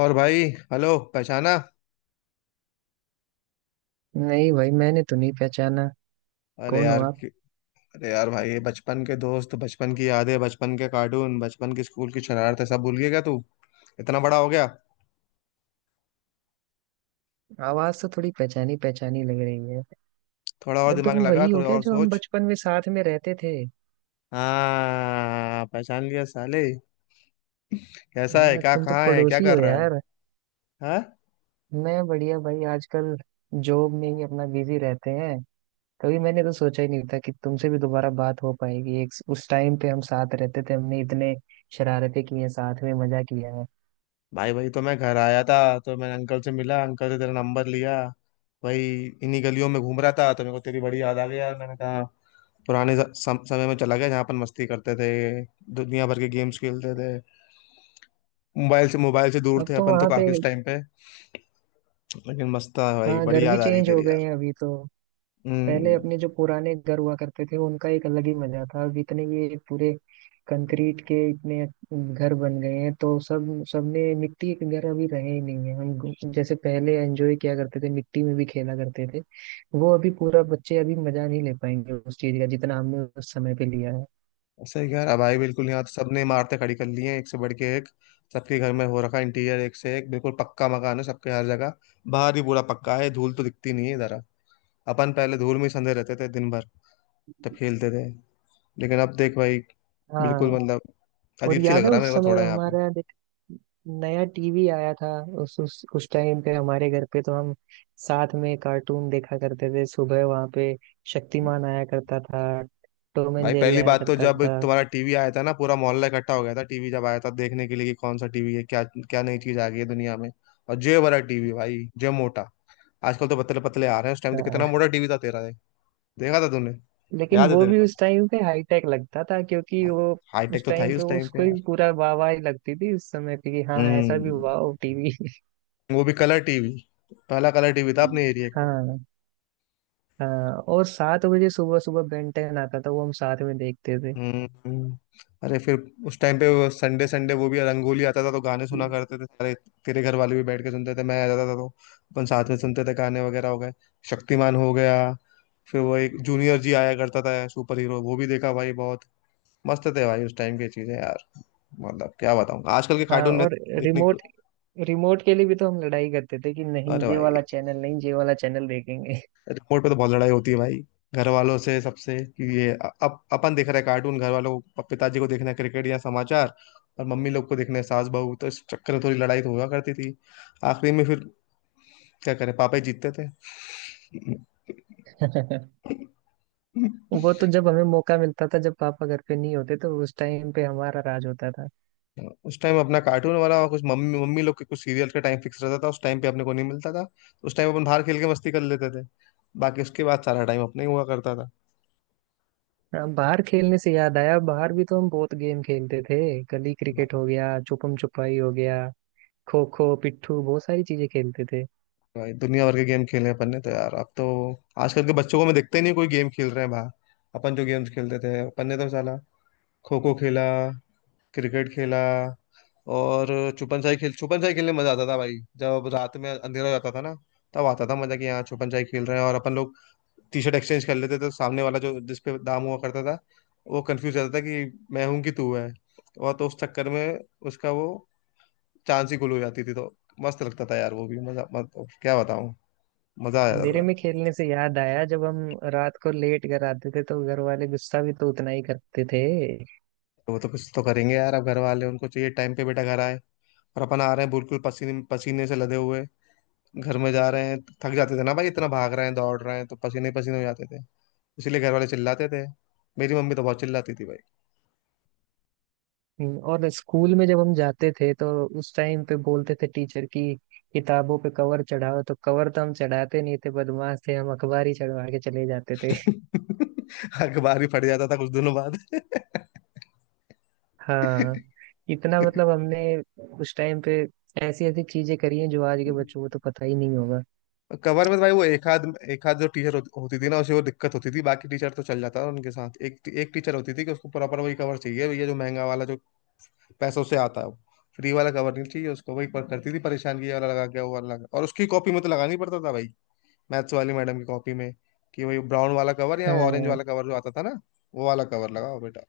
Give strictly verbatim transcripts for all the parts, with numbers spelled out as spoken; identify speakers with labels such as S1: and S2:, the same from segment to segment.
S1: और भाई। हेलो, पहचाना?
S2: नहीं भाई मैंने तो नहीं पहचाना।
S1: अरे
S2: कौन हो
S1: यार
S2: आप?
S1: कि- अरे यार भाई, ये बचपन के दोस्त, बचपन की यादें, बचपन के कार्टून, बचपन की स्कूल की शरारतें सब भूल गया क्या तू? इतना बड़ा हो गया।
S2: आवाज तो थोड़ी पहचानी पहचानी लग रही है।
S1: थोड़ा और
S2: अरे
S1: दिमाग
S2: तुम
S1: लगा,
S2: वही हो
S1: थोड़ा
S2: क्या
S1: और
S2: जो हम
S1: सोच।
S2: बचपन में साथ में रहते थे?
S1: हाँ, पहचान लिया साले। कैसा है
S2: हाँ,
S1: क्या,
S2: तुम तो
S1: कहाँ है, क्या
S2: पड़ोसी
S1: कर
S2: हो
S1: रहा है?
S2: यार।
S1: हाँ
S2: मैं बढ़िया भाई। आजकल जॉब में ही अपना बिजी रहते हैं। कभी मैंने तो सोचा ही नहीं था कि तुमसे भी दोबारा बात हो पाएगी। एक उस टाइम पे हम साथ रहते थे, हमने इतने शरारतें की हैं साथ में, मजा किया है।
S1: भाई, वही तो मैं घर आया था। तो मैंने अंकल से मिला, अंकल से तेरा नंबर लिया। वही इन्हीं गलियों में घूम रहा था तो मेरे को तेरी बड़ी याद आ गई यार। मैंने कहा पुराने ज- सम, समय में चला गया जहाँ अपन मस्ती करते थे, दुनिया भर के गेम्स खेलते थे। मोबाइल से मोबाइल से दूर
S2: अब
S1: थे
S2: तो
S1: अपन तो
S2: वहां पे।
S1: काफी उस टाइम पे। लेकिन मस्त था भाई,
S2: हाँ,
S1: बड़ी
S2: घर भी
S1: याद आ रही है
S2: चेंज हो
S1: तेरी
S2: गए
S1: यार।
S2: हैं अभी तो। पहले
S1: हम्म
S2: अपने जो पुराने घर हुआ करते थे उनका एक अलग ही मजा था। अब इतने ये पूरे कंक्रीट के इतने घर बन गए हैं, तो सब सबने मिट्टी के घर अभी रहे ही नहीं है। हम गु- जैसे पहले एंजॉय किया करते थे, मिट्टी में भी खेला करते थे। वो अभी पूरा बच्चे अभी मजा नहीं ले पाएंगे उस चीज का जितना हमने उस समय पे लिया है।
S1: सही कह रहा भाई, बिल्कुल। यहाँ तो सबने इमारतें खड़ी कर ली हैं एक से बढ़ के एक। सबके घर में हो रखा इंटीरियर, एक से एक बिल्कुल पक्का मकान है सबके, हर जगह बाहर भी पूरा पक्का है। धूल तो दिखती नहीं है इधर। अपन पहले धूल में ही संधे रहते थे दिन भर जब खेलते थे। लेकिन अब देख भाई,
S2: हाँ।
S1: बिल्कुल, मतलब
S2: और
S1: अजीब सी लग
S2: याद है
S1: रहा है
S2: उस
S1: मेरे को
S2: समय
S1: थोड़ा यहाँ पे।
S2: हमारा, देख, नया टीवी आया था। उस उस उस टाइम पे हमारे घर पे तो हम साथ में कार्टून देखा करते थे सुबह। वहां पे शक्तिमान आया करता था, टॉम एंड
S1: भाई
S2: जेरी
S1: पहली
S2: आया
S1: बात तो,
S2: करता
S1: जब
S2: था।
S1: तुम्हारा टीवी आया था ना, पूरा मोहल्ला इकट्ठा हो गया था टीवी जब आया था देखने के लिए कि कौन सा टीवी है क्या, क्या नई चीज आ गई है दुनिया में। और जे बड़ा टीवी भाई, जे मोटा। आजकल तो पतले पतले आ रहे हैं, उस टाइम तो
S2: हाँ,
S1: कितना मोटा टीवी था तेरा ये। देखा था तूने,
S2: लेकिन
S1: याद है
S2: वो
S1: तेरे
S2: भी
S1: को
S2: उस टाइम पे हाईटेक लगता था, क्योंकि
S1: भाई?
S2: वो
S1: हाईटेक
S2: उस
S1: तो था
S2: टाइम
S1: ही
S2: पे
S1: उस टाइम पे
S2: उसको ही
S1: यार।
S2: पूरा वाह वाह ही लगती थी उस समय पे कि हाँ ऐसा भी,
S1: हम्म
S2: वाह टीवी।
S1: वो भी कलर टीवी, पहला कलर टीवी था अपने एरिया का।
S2: हाँ। हाँ, और सात बजे सुबह सुबह बेन टेन आता था, वो हम साथ में देखते थे।
S1: हम्म अरे फिर उस टाइम पे वो संडे संडे वो भी रंगोली आता था तो गाने सुना करते थे सारे। तेरे घर वाले भी बैठ के सुनते थे, मैं आ जाता था तो अपन साथ में सुनते थे गाने वगैरह। हो गए शक्तिमान हो गया, फिर वो एक जूनियर जी आया करता था सुपर हीरो, वो भी देखा भाई बहुत। मस्त थे भाई उस टाइम की चीजें यार। मतलब क्या बताऊं आजकल के
S2: हाँ।
S1: कार्टून में
S2: और
S1: देखने को।
S2: रिमोट रिमोट के लिए भी तो हम लड़ाई करते थे कि नहीं
S1: अरे
S2: ये
S1: भाई,
S2: वाला चैनल, नहीं ये वाला चैनल देखेंगे।
S1: रिमोट पे तो बहुत लड़ाई होती है भाई घर वालों से, सबसे, कि ये अ- अप, अपन देख रहे हैं कार्टून, घर वालों को, पिताजी को देखना है क्रिकेट या समाचार, और मम्मी लोग को देखना है सास बहू। तो इस चक्कर में थोड़ी लड़ाई तो हुआ करती थी। आखिरी में फिर क्या करें, पापा ही जीतते थे।
S2: वो तो जब हमें मौका मिलता था, जब पापा घर पे नहीं होते, तो उस टाइम पे हमारा राज होता था।
S1: उस टाइम अपना कार्टून वाला और कुछ मम्मी मम्मी लोग के कुछ सीरियल का टाइम फिक्स रहता था, उस टाइम पे अपने को नहीं मिलता था तो उस टाइम अपन बाहर खेल के मस्ती कर लेते थे। बाकी उसके बाद सारा टाइम अपने ही हुआ करता
S2: हाँ, बाहर खेलने से याद आया, बाहर भी तो हम बहुत गेम खेलते थे। गली
S1: था।
S2: क्रिकेट हो गया, छुपम छुपाई हो गया, खो खो, पिट्ठू, बहुत सारी चीजें खेलते थे।
S1: भाई दुनिया भर के गेम खेले हैं अपन ने तो यार। अब तो आजकल के बच्चों को मैं देखता ही नहीं कोई गेम खेल रहे हैं बाहर। अपन जो गेम्स खेलते थे अपन ने तो साला, खो खो खेला, क्रिकेट खेला, और छुपन छाई खेल, छुपन छाई खेलने में मजा आता था भाई। जब रात में अंधेरा हो जाता था ना, तब आता था मजा कि यहाँ छुपन छाई खेल रहे हैं और अपन लोग टी शर्ट एक्सचेंज कर लेते थे, तो सामने वाला जो जिस पे दाम हुआ करता था वो कंफ्यूज रहता था कि मैं हूं कि तू है। और तो उस चक्कर में उसका वो चांद सी गुल हो जाती थी। तो मस्त लगता था यार, वो भी मजा मत, क्या बताऊँ, मजा आ जाता
S2: अंधेरे
S1: था।
S2: में खेलने से याद आया, जब हम रात को लेट घर आते थे तो घर वाले गुस्सा भी तो उतना ही करते थे।
S1: तो वो तो कुछ तो करेंगे यार। अब घर वाले, उनको चाहिए टाइम पे बेटा घर आए, और अपन आ रहे हैं बिल्कुल पसीने पसीने से लदे हुए घर में जा रहे हैं। थक जाते थे ना भाई, इतना भाग रहे हैं दौड़ रहे हैं तो पसीने पसीने हो जाते थे। इसीलिए घर वाले चिल्लाते थे। मेरी मम्मी तो बहुत चिल्लाती थी भाई।
S2: हम्म, और स्कूल में जब हम जाते थे तो उस टाइम पे बोलते थे टीचर की, किताबों पे कवर चढ़ाओ, तो कवर तो हम चढ़ाते नहीं थे, बदमाश थे हम, अखबार ही चढ़वा के चले जाते थे।
S1: अखबार ही फट जाता था कुछ दिनों बाद।
S2: हाँ। इतना मतलब हमने उस टाइम पे ऐसी ऐसी चीजें करी हैं जो आज के बच्चों को तो पता ही नहीं होगा।
S1: कवर में तो भाई वो एक आध, एक आध जो टीचर होती थी ना उसे वो दिक्कत होती थी, बाकी टीचर तो चल जाता था उनके साथ। एक एक टीचर होती थी कि उसको प्रॉपर वही कवर चाहिए भैया जो महंगा वाला, जो पैसों से आता है वो। फ्री वाला कवर नहीं चाहिए उसको, वही पर करती थी परेशान, किया वाला लगा क्या, वो वाला लगा, और उसकी कॉपी में तो लगाना ही पड़ता था भाई, मैथ्स वाली मैडम की कॉपी में कि वही ब्राउन वाला कवर या ऑरेंज
S2: हाँ।
S1: वाला कवर जो आता था ना वो वाला कवर लगाओ बेटा।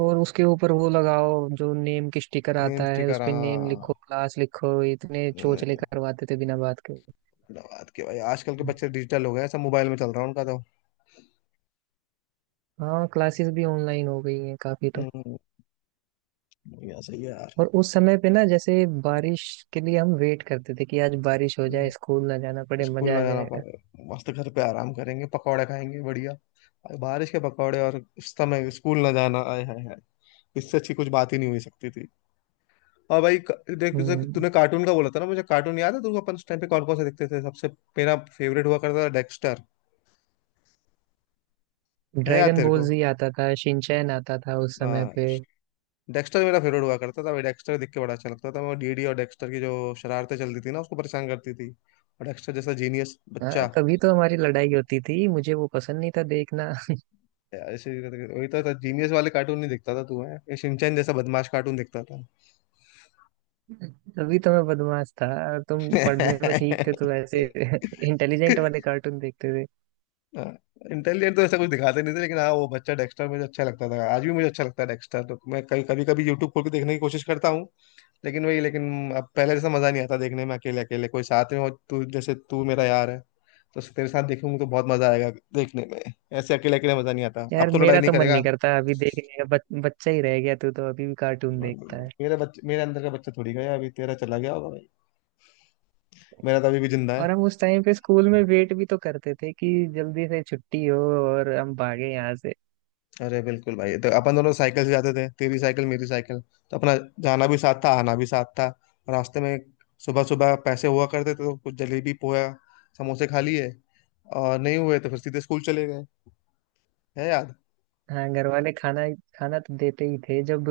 S2: और उसके ऊपर वो लगाओ जो नेम की स्टिकर
S1: नेम
S2: आता है,
S1: स्टिकर,
S2: उस पे नेम लिखो,
S1: हाँ।
S2: क्लास लिखो। इतने
S1: हम्म,
S2: चोचले करवाते थे बिना बात के।
S1: बड़ा बात के भाई, आजकल के बच्चे डिजिटल हो गए, सब मोबाइल में चल रहा है उनका तो।
S2: हाँ, क्लासेस भी ऑनलाइन हो गई हैं काफी तो।
S1: हम्म, बढ़िया, सही है यार।
S2: और उस समय पे ना, जैसे बारिश के लिए हम वेट करते थे कि आज बारिश हो जाए, स्कूल ना जाना पड़े,
S1: स्कूल
S2: मजा
S1: ना
S2: आ
S1: जाना
S2: जाएगा।
S1: पड़ेगा, मस्त घर पे आराम करेंगे, पकौड़े खाएंगे बढ़िया। और बारिश के पकौड़े और उस समय स्कूल ना जाना, आए हाय हाय, इससे अच्छी कुछ बात ही नहीं हुई सकती थी। और भाई क- देख जैसे कि
S2: हम्म
S1: तूने कार्टून का बोला था ना, मुझे कार्टून याद है, तुमको अपन उस टाइम पे कौन कौन से देखते थे सबसे? मेरा फेवरेट हुआ करता था डेक्स्टर। है याद
S2: ड्रैगन
S1: तेरे
S2: बॉल
S1: को?
S2: जी आता था, शिनचैन आता था उस समय
S1: हाँ,
S2: पे।
S1: डेक्स्टर मेरा फेवरेट हुआ करता था भाई, डेक्स्टर देख के बड़ा अच्छा लगता था मैं। डीडी और डेक्स्टर की जो शरारतें चलती थी ना, उसको परेशान करती थी, और डेक्स्टर जैसा जीनियस
S2: हाँ,
S1: बच्चा।
S2: तभी तो हमारी लड़ाई होती थी, मुझे वो पसंद नहीं था देखना।
S1: यार ऐसे वही तो था जीनियस वाले, कार्टून नहीं देखता था तू, है ये शिनचैन जैसा बदमाश कार्टून देखता था।
S2: तभी तो मैं बदमाश था, और तुम पढ़ने में ठीक थे, तो ऐसे इंटेलिजेंट वाले कार्टून देखते थे।
S1: इंटेलिजेंट तो ऐसा कुछ दिखाते नहीं थे, लेकिन हाँ वो बच्चा डेक्स्टर मुझे अच्छा लगता था, आज भी मुझे अच्छा लगता है डेक्स्टर। तो मैं कभी कभी कभी यूट्यूब खोल के देखने की कोशिश करता हूँ, लेकिन वही, लेकिन अब पहले जैसा मजा नहीं आता देखने में अकेले अकेले। कोई साथ में हो, तू जैसे, तू मेरा यार है तो तेरे साथ देखूंगा तो बहुत मजा आएगा देखने में। ऐसे अकेले अकेले मजा नहीं आता। अब
S2: यार
S1: तो लड़ाई
S2: मेरा
S1: नहीं
S2: तो मन
S1: करेगा।
S2: नहीं करता अभी देखने का। बच, बच्चा ही रह गया तू तो, अभी भी कार्टून देखता है।
S1: मेरा बच्चे मेरे अंदर का बच्चा थोड़ी गया, अभी तेरा चला गया होगा, मेरा तो अभी भी जिंदा है।
S2: और हम उस टाइम पे स्कूल में वेट भी तो करते थे कि जल्दी से छुट्टी हो और हम भागे यहाँ से।
S1: अरे बिल्कुल भाई, तो अपन दोनों साइकिल से जाते थे, तेरी साइकिल मेरी साइकिल, तो अपना जाना भी साथ था आना भी साथ था। रास्ते में सुबह सुबह पैसे हुआ करते थे तो कुछ जलेबी पोया समोसे खा लिए, और नहीं हुए तो फिर सीधे स्कूल चले गए। है याद?
S2: हाँ, घर वाले खाना खाना तो देते ही थे जब।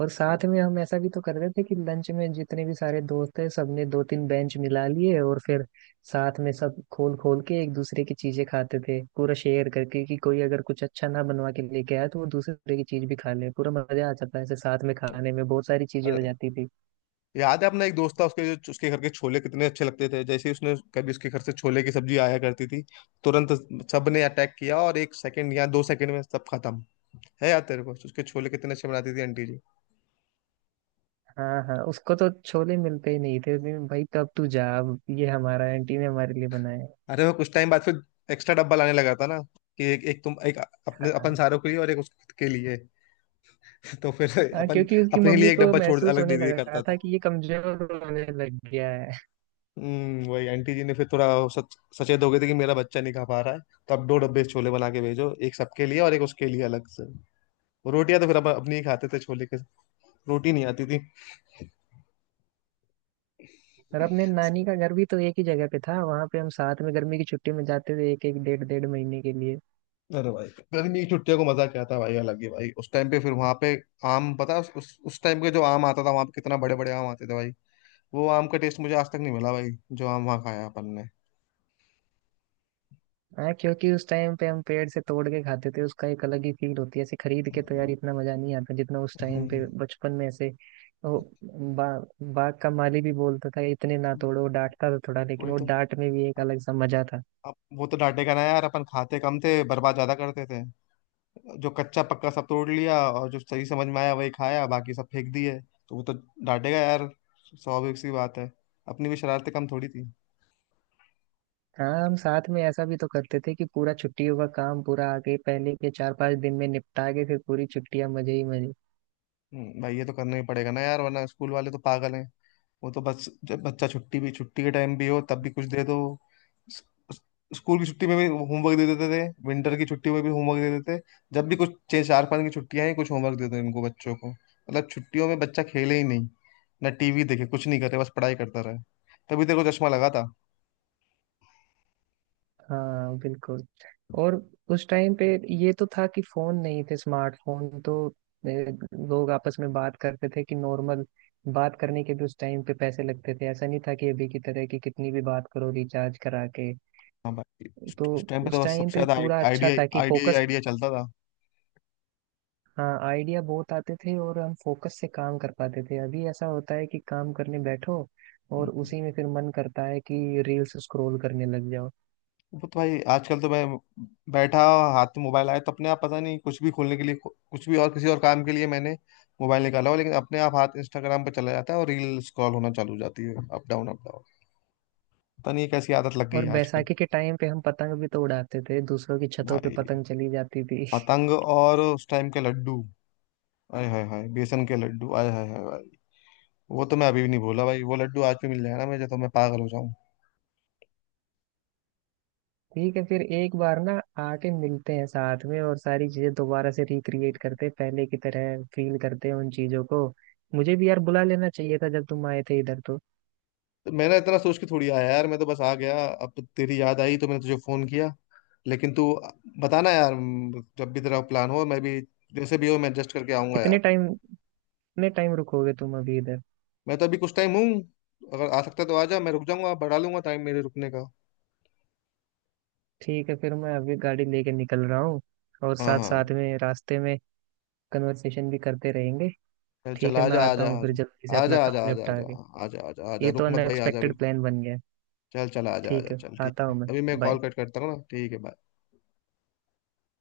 S2: और साथ में हम ऐसा भी तो करते थे कि लंच में जितने भी सारे दोस्त थे सबने दो तीन बेंच मिला लिए, और फिर साथ में सब खोल खोल के एक दूसरे की चीजें खाते थे, पूरा शेयर करके। कि कोई अगर कुछ अच्छा ना बनवा के लेके आया, तो वो दूसरे की चीज भी खा ले। पूरा मजा आ जाता है ऐसे साथ में खाने में, बहुत सारी चीजें हो
S1: अरे
S2: जाती थी।
S1: याद है, अपना एक दोस्त था उसके जो उसके घर के छोले कितने अच्छे लगते थे। जैसे ही उसने कभी उसके घर से छोले की सब्जी आया करती थी, तुरंत सबने अटैक किया और एक सेकंड या दो सेकंड में सब खत्म। है याद तेरे को, उसके छोले कितने अच्छे बनाती थी आंटी।
S2: हाँ, हाँ, उसको तो छोले मिलते ही नहीं थे। नहीं, भाई कब तू जा, अब ये हमारा, आंटी ने हमारे लिए बनाया है।
S1: अरे वो कुछ टाइम बाद फिर एक्स्ट्रा डब्बा लाने लगा था ना, कि एक एक तुम एक अपने अपन
S2: हाँ।
S1: सारों के लिए और एक उसके खुद के लिए। तो फिर
S2: हाँ,
S1: अपन,
S2: क्योंकि उसकी
S1: अपने
S2: मम्मी
S1: लिए एक
S2: को
S1: डब्बा छोड़
S2: महसूस
S1: अलग दे
S2: होने
S1: दिया
S2: लगा
S1: करता
S2: था
S1: था।
S2: कि ये कमजोर होने लग गया है।
S1: हम्म, वही आंटी जी ने फिर थोड़ा सच, सचेत हो गए थे कि मेरा बच्चा नहीं खा पा रहा है, तो अब दो डब्बे छोले बना के भेजो, एक सबके लिए और एक उसके लिए अलग से। रोटियां तो फिर अपन अपनी ही खाते थे, छोले के रोटी नहीं आती थी।
S2: और अपने नानी का घर भी तो एक ही जगह पे था, वहां पे हम साथ में गर्मी की छुट्टी में जाते थे एक एक डेढ़ डेढ़ महीने के लिए।
S1: अरे भाई, गर्मी की छुट्टियों को मजा क्या था भाई, अलग ही भाई उस टाइम पे। फिर वहां पे आम, पता है, उस उस टाइम के जो आम आता था वहां पे, कितना बड़े बड़े आम आते थे भाई, वो आम का टेस्ट मुझे आज तक नहीं मिला भाई जो आम वहाँ खाया अपन ने।
S2: हाँ, क्योंकि उस टाइम पे हम पेड़ से तोड़ के खाते थे, उसका एक अलग ही फील होती है। ऐसे खरीद के तो यार इतना मजा नहीं आता जितना उस टाइम
S1: हम्म
S2: पे बचपन में ऐसे। वो बा, बाग का माली भी बोलता था इतने ना तोड़ो, वो डांटता था थोड़ा, लेकिन
S1: वही
S2: वो
S1: तो।
S2: डांट में भी एक
S1: अब,
S2: अलग सा मजा था।
S1: अब वो तो डांटेगा ना यार। अपन खाते कम थे, बर्बाद ज्यादा करते थे, जो कच्चा पक्का सब तोड़ लिया और जो सही समझ में आया वही खाया, बाकी सब फेंक दिए। तो वो तो डांटेगा यार, स्वाभाविक सी बात है। अपनी भी शरारतें कम थोड़ी थी।
S2: हाँ, हम साथ में ऐसा भी तो करते थे कि पूरा छुट्टियों का काम पूरा आगे पहले के चार पांच दिन में निपटा के, फिर पूरी छुट्टियां मजे ही मजे।
S1: हम्म, भाई ये तो करना ही पड़ेगा ना यार, वरना स्कूल वाले तो पागल हैं। वो तो बस जब बच्चा छुट्टी भी, छुट्टी के टाइम भी हो तब भी कुछ दे दो। स- स- स्कूल की छुट्टी में भी होमवर्क दे देते थे, विंटर की छुट्टी में भी होमवर्क दे देते। जब भी कुछ छह चार पाँच की छुट्टियां हैं कुछ होमवर्क दे दो इनको बच्चों को। मतलब छुट्टियों में बच्चा खेले ही नहीं, ना टीवी देखे, कुछ नहीं करे, बस पढ़ाई करता रहे। तभी तेरे को चश्मा लगा था।
S2: हाँ बिल्कुल। और उस टाइम पे ये तो था कि फोन नहीं थे स्मार्टफोन, तो अ, लोग आपस में बात करते थे कि नॉर्मल। बात करने के भी उस टाइम पे पैसे लगते थे, ऐसा नहीं था कि अभी की तरह कि कितनी भी बात करो रिचार्ज करा के।
S1: हाँ भाई,
S2: तो
S1: उस टाइम पे तो
S2: उस
S1: बस
S2: टाइम
S1: सबसे
S2: पे
S1: ज्यादा
S2: पूरा
S1: आइडिया
S2: अच्छा
S1: आइडिया
S2: था कि
S1: आइडिया ही
S2: फोकस।
S1: आइडिया चलता था।
S2: हाँ, आइडिया बहुत आते थे और हम फोकस से काम कर पाते थे। अभी ऐसा होता है कि काम करने बैठो और
S1: हम्म।
S2: उसी में फिर मन करता है कि रील्स स्क्रॉल करने लग जाओ।
S1: वो तो भाई आजकल तो मैं बैठा, हाथ में मोबाइल आया तो अपने आप, पता नहीं, कुछ भी खोलने के लिए, कुछ भी और किसी और काम के लिए मैंने मोबाइल निकाला हो, लेकिन अपने आप हाथ इंस्टाग्राम पर चला जाता है और रील स्क्रॉल होना चालू हो जाती है, अप डाउन अप डाउन। पता नहीं ये कैसी आदत लग गई
S2: और
S1: है आजकल।
S2: बैसाखी के टाइम पे हम पतंग भी तो उड़ाते थे, दूसरों की छतों पे
S1: भाई
S2: पतंग चली जाती थी।
S1: पतंग, और उस टाइम के लड्डू, आय हाय हाय, बेसन के लड्डू, आय हाय हाय भाई। वो तो मैं अभी भी नहीं भूला भाई, वो लड्डू आज भी मिल जाए ना मुझे तो मैं पागल हो जाऊं।
S2: ठीक है, फिर एक बार ना आके मिलते हैं साथ में, और सारी चीजें दोबारा से रिक्रिएट करते हैं, पहले की तरह फील करते हैं उन चीजों को। मुझे भी यार बुला लेना चाहिए था जब तुम आए थे इधर तो।
S1: तो मैंने इतना सोच के थोड़ी आया यार, मैं तो बस आ गया, अब तेरी याद आई तो मैंने तुझे फोन किया। लेकिन तू बताना यार, म, जब भी तेरा प्लान हो मैं भी, जैसे भी हो मैं एडजस्ट करके आऊंगा
S2: कितने
S1: यार।
S2: टाइम कितने टाइम रुकोगे तुम अभी इधर?
S1: मैं तो अभी कुछ टाइम हूँ, अगर आ सकता है तो आ जा, मैं रुक जाऊंगा, बढ़ा लूंगा टाइम मेरे रुकने का।
S2: ठीक है, फिर मैं अभी गाड़ी लेके निकल रहा हूँ, और
S1: हाँ
S2: साथ
S1: हाँ,
S2: साथ में रास्ते में कन्वर्सेशन भी करते रहेंगे।
S1: चल चल
S2: ठीक है,
S1: आ
S2: मैं
S1: जा आ
S2: आता
S1: जा
S2: हूँ
S1: आ
S2: फिर
S1: जा।
S2: जल्दी से
S1: आ
S2: अपना
S1: जा आ जा
S2: काम
S1: आ जा आ
S2: निपटा
S1: जा
S2: के।
S1: आ जा आ जा। आ जा
S2: ये तो
S1: रुक मत भाई, आ जा
S2: अनएक्सपेक्टेड
S1: बिल्कुल।
S2: प्लान बन गया।
S1: चल चल आ जा आ
S2: ठीक
S1: जा,
S2: है,
S1: चल ठीक
S2: आता
S1: है,
S2: हूँ मैं।
S1: अभी मैं कॉल
S2: बाय।
S1: कट करता हूँ ना, ठीक है bye।